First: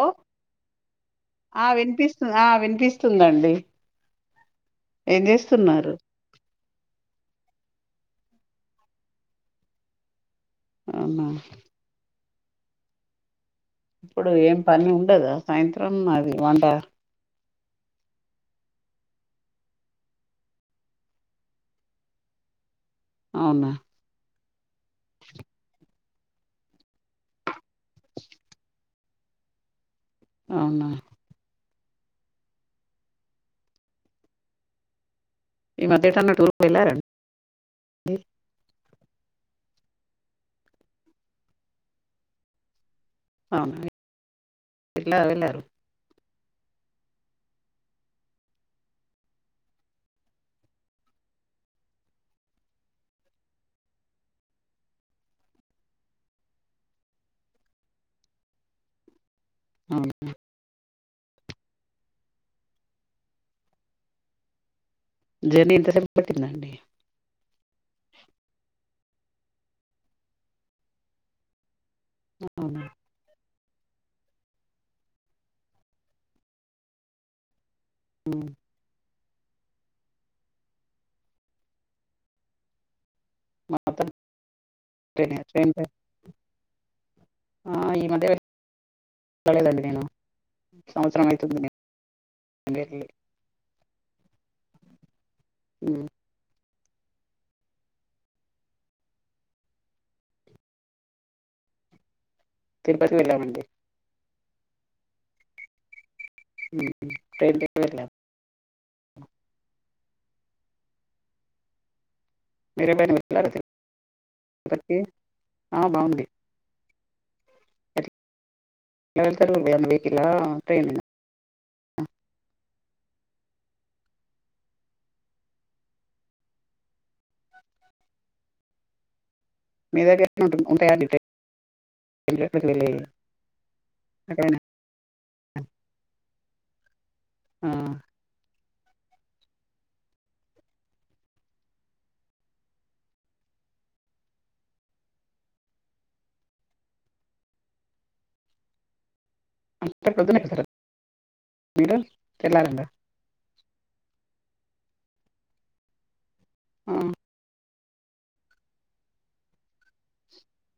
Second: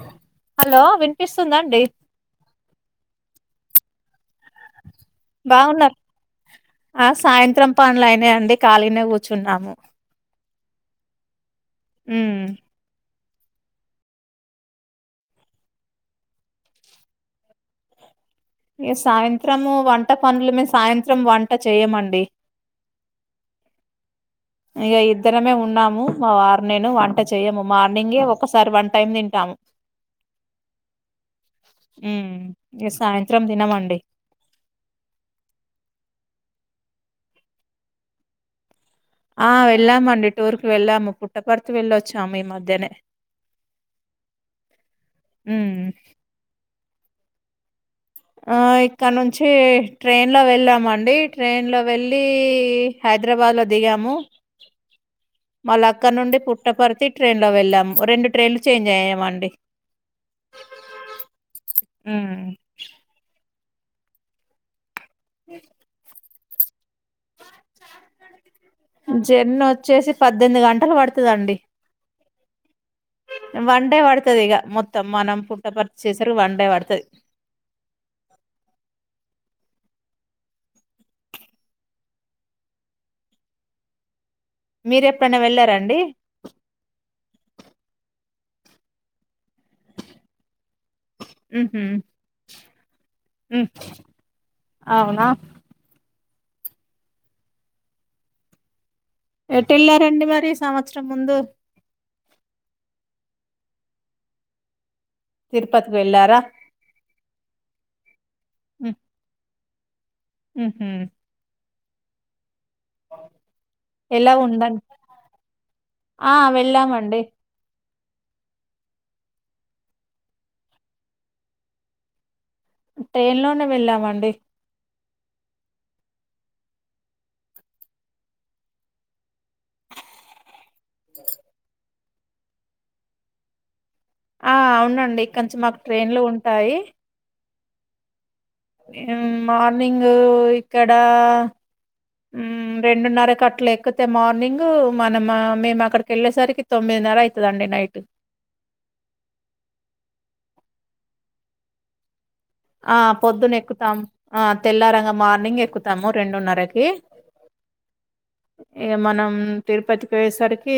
ఓ hello ఆ వినిపిస్తుందండి వినిపిస్తు ఆ వినిపిస్తుందండి ఏం చేస్తున్నారు బాగున్నారు ఆ సాయంత్రం పనులయినాయి అండి ఖాళీనే కూర్చున్నాము అవునా ఉ ఇప్పుడు ఏం పని ఉండదా సాయంత్రం అది వంట ఈ సాయంత్రము వంట పనులు మేము సాయంత్రం వంట చేయమండి అవునా ఇక ఇద్దరమే ఉన్నాము మా వారు నేను వంట చేయము మార్నింగే ఒకసారి వన్ టైం తింటాము అవునా ఉ ఈ సాయంత్రం దినమండి ఈ మధ్య ఎటన్న టూర్ కు వెళ్ళారండి ఆ వెళ్ళామండి టూర్ కి వెళ్ళాము పుట్టపర్తి వెళ్ళొచ్చాము ఈ మధ్యనే అవునా ఇలా వెళ్లారు ఉమ్ ఇక్కడ నుంచి ట్రైన్లో వెళ్ళామండి ట్రైన్లో వెళ్ళి హైదరాబాద్లో దిగాము మళ్ళ అక్కడ నుండి పుట్టపరతి ట్రైన్ లో వెళ్ళాము రెండు ట్రైన్లు చేంజ్ అయ్యామండి అవునా ఉ జర్నీ ఎంతసేపు ఉంటది టెన్ అండి జర్నీ వచ్చేసి పద్దెనిమిది గంటలు పడుతదండి అవున వన్ డే పడుతది ఇక మొత్తం మనం పుట్టపర్త్ వచేసరికి వన్ డే పడుతది ఉ మా తన్ మీరు ఎప్పుడైనా వెళ్ళారండి ఈ మధ్యంత వెళ్ళలేదండి నేను సంవత్సరం అయితుంది నే ఉహు ఇండియా కెళ్లి అవునా ఉమ్ ఎటు వెళ్లారండి మరి సంవత్సరం ముందు తిరుపతి వెళ్ళామండి తిరుపతి వెళ్ళారా ట్రైన్ కే వెళ్ళాం ఉ ఉహు మీరే ఎం అయిన వెళ్లారా ఎలా ఉందండి అక్కడి కి ఆ బాగుంది అండే ఎకా వెళ్తారు ఎం అయిన వెకికల్ ఆ లేదా ట్రెన్ ట్రైన్ లోనే వెళ్ళామండి మీ దగరే ఉంట్ ఉంటాయా అండి ట్రై [unintelligible] ఆ అవునండి కొంచెం మాకు ట్రైన్లు ఉంటాయి ఆ మార్నింగ్ ఇక్కడ రెండున్నర కట్టల ఎక్కితే మార్నింగు మనము మేము అక్కడికి వెళ్ళేసరికి తొమ్మిదిన్నర అయితదినంది నైట్ అంత ప్రొడున ఎకుతర మీరు తెల్లారంగా ఆ పొద్దున ఎక్కు తం ఆ తెల్లారంగ మార్నింగ్ ఎక్కుతాము రెండున్నరకి ఇగా మనం తిరుపతికి పోయేసరికి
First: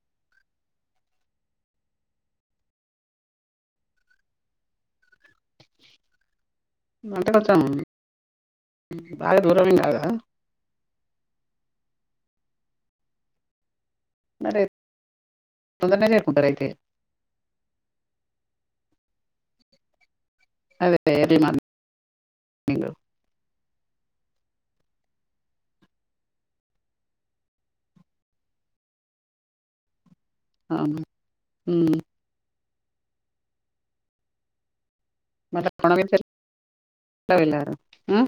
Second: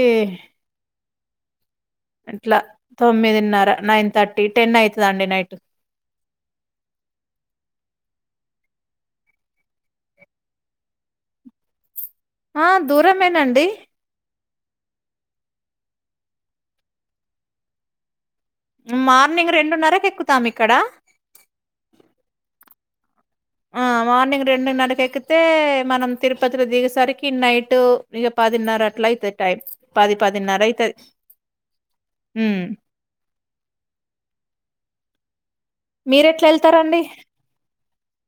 ఇట్లా తొమ్మిదిన్నర నైన్ థర్టీ టెన్ అయితది అండి నైట్ అంటకచ్చాము బాగా దూరమ్ కాదా ఆ దూరమేనండి మారే తొందరనే చేరుకుంటారు అయితే మార్నింగ్ రెండున్నరకు ఎక్కు అదే ఎర్లీ మార్నింగ్ నింగు ఆ మార్నింగ్ రెండున్నరకి ఎక్కితే మనం తిరుపతిలో దిగేసరికి నైట్ ఇగా పదిన్నర అట్ల అయితది టైమ్ పది పది నారా అయితది అవును ఉమ్. ఉమ్మ్ మల మీర ఎట్లా వెళ్తారండి మ్మ్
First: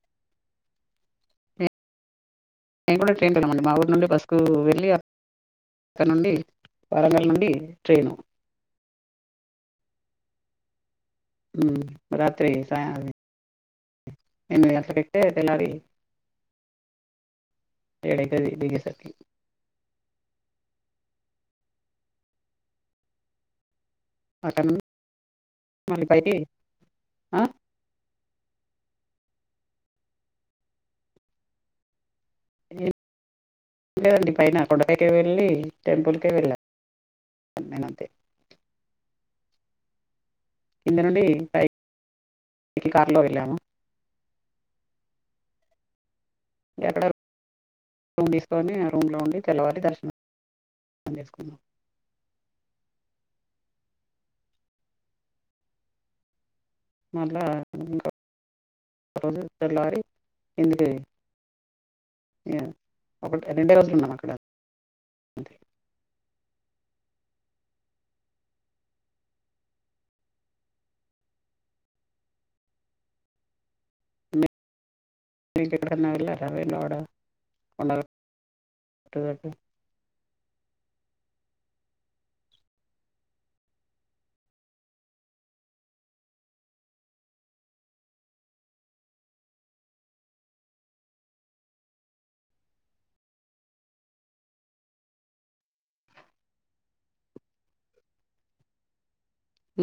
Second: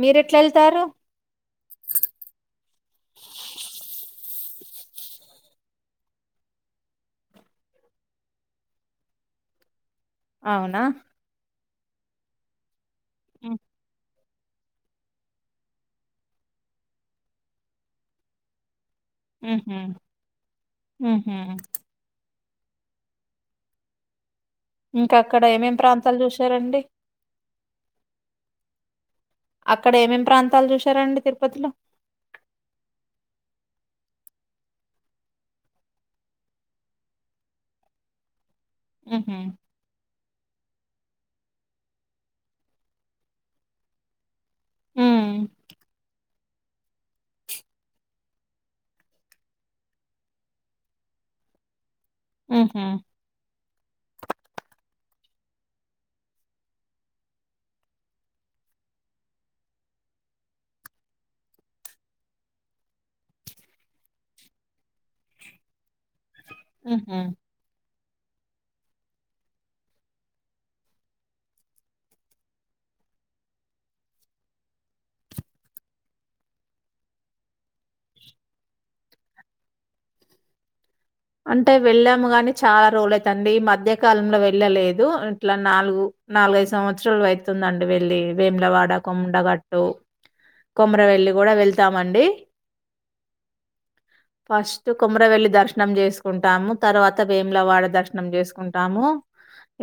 మీరు ఎట్లా వెళ్తారు నేను కూడా ట్రెన్ కి ఏలం అని మా ఊరి నుండి బస్ నాకు వెళ్ళి అక్క నుండి వరంగల్ నుండి ట్రైను అవునా మ్మ్ రాత్రి స ఆది ఆ ఎనిమిది గంటలకి ఎకితే తెలరి ఎడ్ అయితది దిగేసరికి ఉహు ఉహు అక్కడ నుండి ఇంకా అక్కడ ఏం ఎం మళ్ళీ ప్రాంతాలు పైకి చూసారండి ఆ? అక్కడ ఏం ఎం ప్రాంతాలు చూసారండి తిరుపతిలో ఎం లేద్ అండి పైన కొండ పైకే వెళ్ళి టెంపుల్కే వెళ్ళా నేనుంతే మ్మ్ హ్మ్ కింద నుండి పైకి కార్లో వెళ్ళాము హ్మ్ అక్కడే రూమ్ తీసుకొని ఆ రూమ్లో ఉండి తెల్లవాలి దర్శనం చేసుకున్నాం మ్మ్ హ్మ్ మళ్ళా ఇంకో రోజు తెల్లారి కిందికి ఒకటి రెండే రోజులు ఉన్నాం అక్కడ మ్మ్ హ్మ్ మీరు ఎక్కడికన్నా వెళ్లారా వేములవాడ కొండగట్టు అటు అంటే వెళ్ళాము కాని చాలా రోజులు అయితాంది మధ్య కాలంలో వెళ్ళలేదు. ఇట్ల నాలుగు నాలుగు, ఐదు సంవత్సరాలు అయితుందండి వెళ్ళి వేములవాడ, కొండగట్టు, కొమురవెల్లి కూడా వెళ్తామండి. ఫస్ట్ కొమురవెల్లి దర్శ నం చేసుకుంటాము తర్వాత వేములవాడ దర్శనం చేసుకుంటాము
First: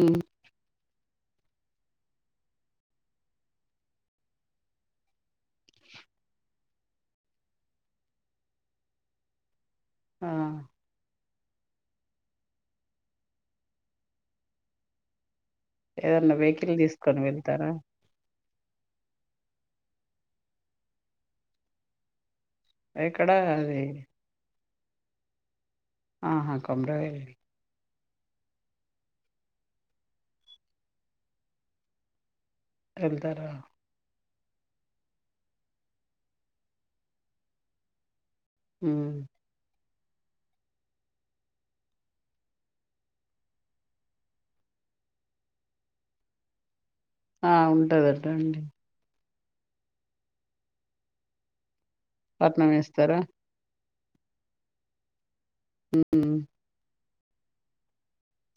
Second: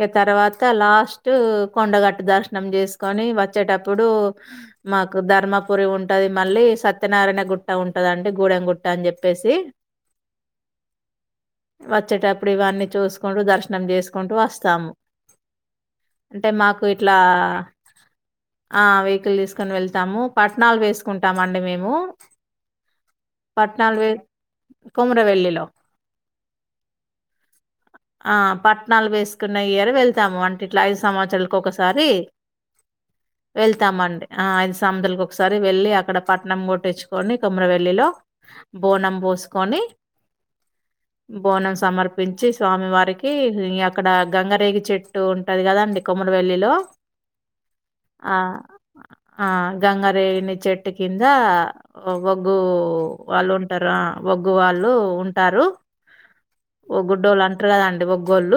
ఇగ తర్వాత లాస్ట్ టు కొండగట్టు దర్శనం చేసుకొని, వచ్చేటప్పుడు మాకు ధర్మపురి ఉంటది మళ్ళీ సత్యనారాయణ గుట్ట ఉంటదండి గూడెం గుట్ట అని చెప్పేసి ఆ వచ్చేటప్పుడు ఇవన్నీ చూసుకుంటు, దర్శనం చేసుకుంటు వస్తాము. ఏదన్నా అంటే వెహికల్ మాకు ఇట్లా తీసుకొని వెళ్తారా ఆ అవి వేకిల్ తీసుకొని వెళ్తాము పట్నాలు వేసుకుంటామండి మేము ఎక్కడ అది పట్నాలు వె కొమురవెల్లి వెెళ్ళిలో ఆ హా కొమురవెల్లి ఆ పట్నాలు వేసుకున్న ఇయర్ వెళ్తాము అంటే ఇట్ల ఐదు సంవత్సరాలకు ఒకసారి వెళ్తారా వెళ్తామండి ఆ ఐదు సంముదులకి ఒకసారి వెళ్లి అక్కడ పట్నం కొట్టిచ్చుకొని కొమురవెల్లిలో బోనం ఉమ్. బోసుకొని బోనం సమర్పించి స్వామి వారికి, అక్కడ గంగరేగి చెట్టు ఉంటది కదండి కొమురవెల్లిలో ఆ ఉంటదట ఆ! అండి ఆ గంగరేగిని చెట్టు కింద ఒగ్గు పట్నం వేస్తారా వళ్ళు ఉంటరు ఆ ఒగ్గు వాళ్ళు ఉం టారు మ్మ్ హ్మ్ ఒగ్గుడ్డోళ్ళు అంటరు కదండి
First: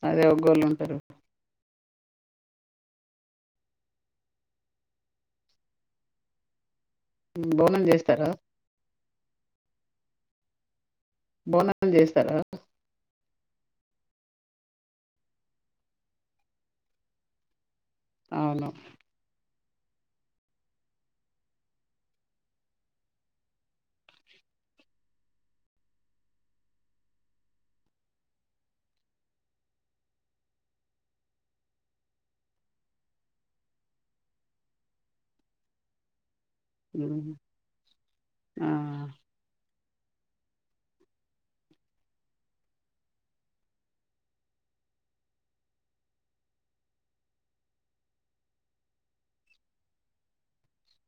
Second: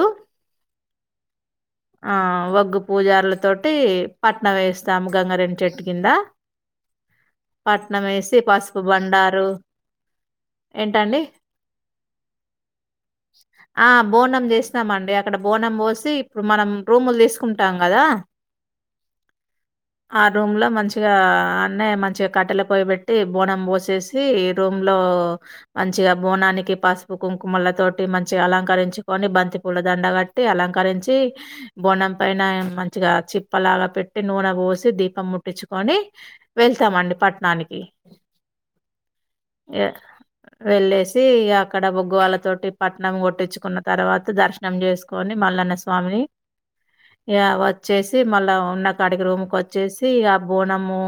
అదే ఒగ్గోళ్ళు ఉంటరు ఆ వగ్గు పూజరులతోటి పట్నం వేస్తాము గంగారేణి చెట్టు కింద బోనం చేస్తారా పట్నామేసీ పసుపు బండారు ఏంటండి బోనాలు చేస్తరా ఆ బోనం చేస్తమండి అక్కడ బోనం పోసి ఇప్పుడు మనం రూములు తీసుకుం అవును ఆ రూమ్ లో మంచిగా అన్నయ్య మంచిగ కట్టెల పోయిబెట్టి బోనం పోసేసి రూమ్ లో మంచిగ బోనానికి పసుపు కుంకుమల తోటి మంచిగా అలంకరించుకొని, బంతి పూల దండ కట్టి అలంకరించి, బోనం పైన మంచిగా చిప్పలాగా పెట్టి నూనె పోసి, దీపం ముట్టించుకొని వెళ్తాము అండి మ్మ్. పట్నానికి ఆ య వెళ్ళేసి తే అక్కడ వోగ్గువాళ తోటి పట్నం కొట్టించుకున్న తర్వాత, దర్శనం చేసుకొని మల్లన్న స్వామిని ఇగా వచ్చేసి మళ్ళ ఉన్న కాడికి రూమ్కి వచ్చేసి, ఆ బోనము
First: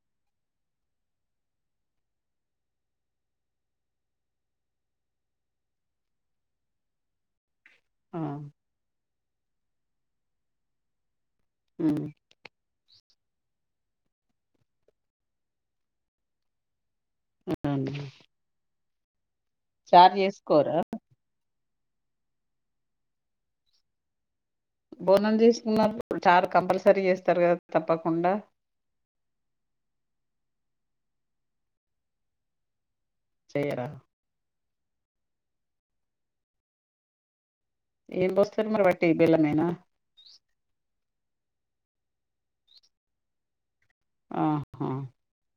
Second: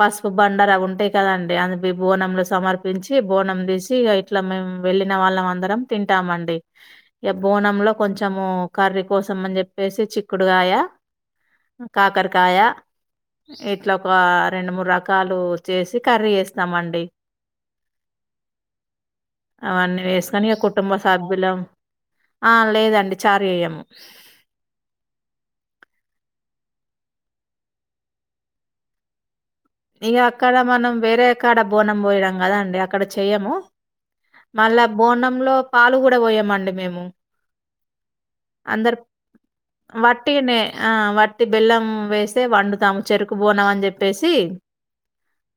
పసుపు బండార అవి ఉంటాయి కదండి అవి బోనంలో సమర్పించి బోనం తీసి ఐగా ఇట్లా మేము వెళ్ళిన వాళ్ళం అందరం తింటామండి బోనంలో ఆ కొంచెము కర్రీ కోసంమని చెప్పేసి చిక్కుడుగాయ మ్మ్. కాకరకాయ ఇట్లా ఒక రెండు మూడు రకాలు చేసి కర్రీ ఇస్తామండి అవును అండి అవన్నీ వేసుకోని ఇగ కుటుంబ సభ్యులం ఆ లేదండి చార్ చేయము బోనలు తీసుకున్నాప్పుడు చార్ కంపల్సరీ చేస్తారు కదా తప్పకుండా ఇగ అక్కడ మనం వేరే కాడా బోనం పోయడం కదా అండి అక్కడ చేయము చేయరా మళ్ళా బోనంలో పాలు కూడా పోయమండి మేము ఏం పోస్తారు మరి అందరు వట్టి బెల్లమేనా వట్టిగనే ఆ వట్ బెల్లం వేస్తే వండుతాము చెరుకు బోనం అని చెప్పి వేసి ఆహా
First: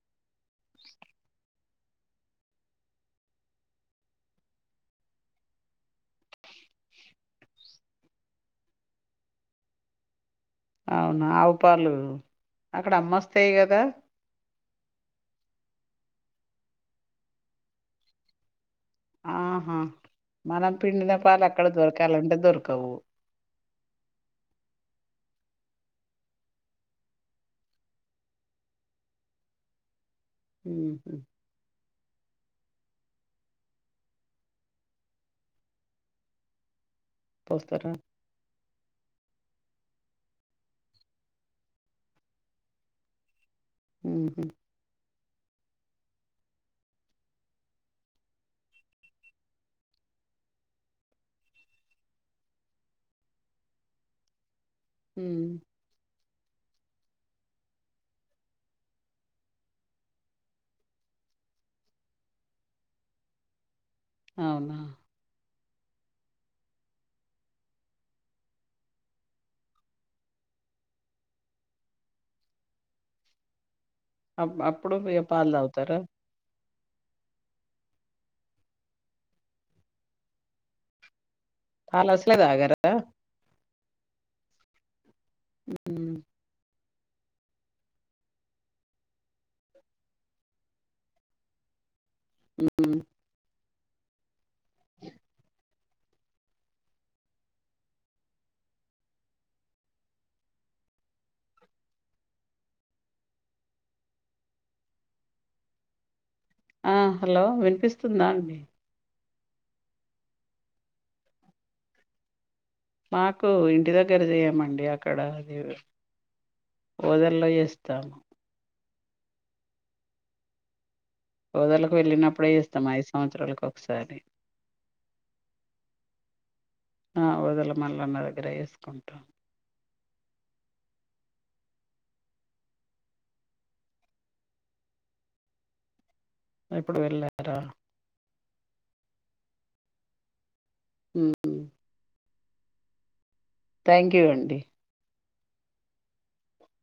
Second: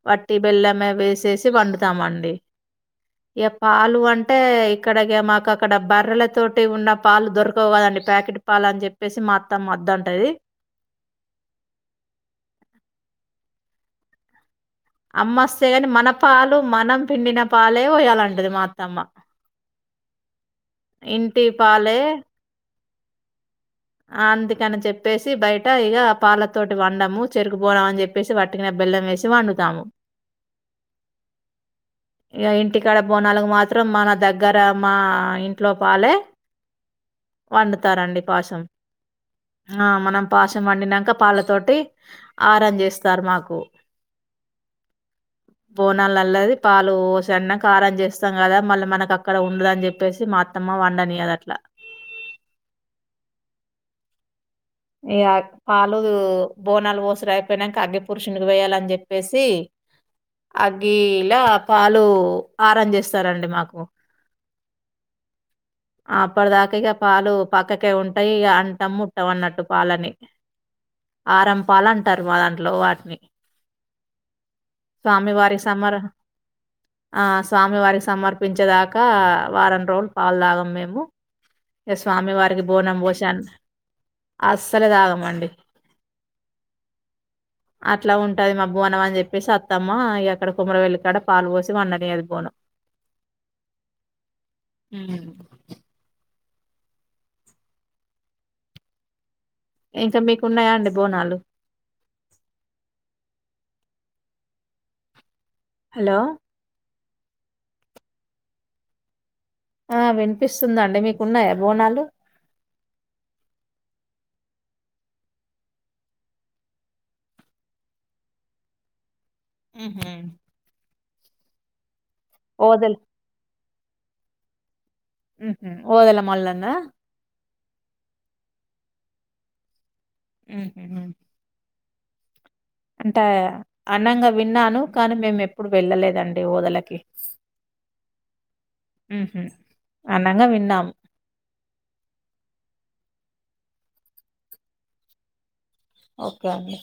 వాటి బెల్లమే వేసేసి వ వండుతం అండి ఇక పాలు అంటే ఇక్కడ ఇగ మాకు అక్కడ బర్రెల తోటి ఉన్న పాలు దొరకవు కదండి ప్యాకెట్ పాలు అని చెప్పేసి మా అత్తమ్మ వద్దంటది అవున ఆవుపాలు అక్కడ అమ్మస్తాయి కదా అమ్మ అస్తాయి కాని మన పాలు మనం పిండిన పాలే పోయాలంటది మా అ ఆహా మనం పిండిన పాలు ఇంటి అక్కడ దొరకాలంటే దొరకవు ఆ అందుకని చెప్పేసి బయట ఇక పాలతోటి వండము చెరుకుబోనాం అని చెప్పేసి వట్టిగానే బెల్లం వేసి వండుతాము ఉహు ఇగ ఇంటికాడ బోనాలగు మాత్రం మన దగ్గర మా ఇంట్లో పాలే పోస్తారా వండుతారండి పాశం ఆ మనం పాశం వండినాక పళ్ళతోటి ఆరం చేస్తారు మాకు ఉహు బోన్నలాల్లది పాలు పోసన్న కారం చేస్తాం కదా మళ్ళీ మనకు అక్కడ ఉండదని చెప్పేసి మా అత్తమ్మ వండనియదు అట్లా ఇగ మ్మ్. పాలు బోనాలు ఓసుడు అయిపోయియాక అగ్గి పురుషునికి వేయాలని చెప్పేసి, అగ్గిలా పాలు ఆరాం చేస్తారండి మాకు అవునా అప్పటిదాకా ఇగా పాలు పక్కకే ఉంటాయి ఇగ అంటాం ముట్టం అన్నట్టు పాలని ఆరం పాల అంటారు మా దాంట్లో వాటిని అ అప్పుడు ఇగ స్వామి పాలు వారికి తాగుతారా సమర్ ఆ స్వామి వారికి సమర్పించేదాకా వారం రోజులు పాలు తాగము మేము ఇగ పాలు స్వామి అసలే వారికి తాగరా బోనం పోషన్ అస్సలుదాగాం వండి ఉమ్, అట్లా ఉంటది మబ్బు అనం అని చెప్పేసి అత్తమ్మ ఎక్కడ కుమ్మర వెళ్ళి కాడ పాలు పోసి మన్నని అద్ ఉ ఉ హు ఇంకా మీకు ఉన్నాయా అండి బోనాలు హలో ఆ హలో వినిపిస్తుందా అండి ఆ వినిపిస్తుందా అండి మీకున్నాయా బోనాలు మాకు ఇంటి దగ్గర చేయమండి అక్కడ అది ఓదల్లో చేస్తాము ఉ హు పోదల వెళ్ళినప్పుడే ఎస్తాం ఐదు సంవత్సాలకు సరి ఉహు ఓదల మల్లన్న ఆ ఓదల మల్లన్న దగ్గర వేసుకుంటాం ఉహు అంటే అన్నంగా విన్నాను కానీ మేము ఎప్పుడు వెళ్ళలేదన్ ఇప్పుడు వెళ్ళార ఉహు అన్నంగా విన్నాము ఉహు థ్యాంక్ యూ అండి ఓకే అండి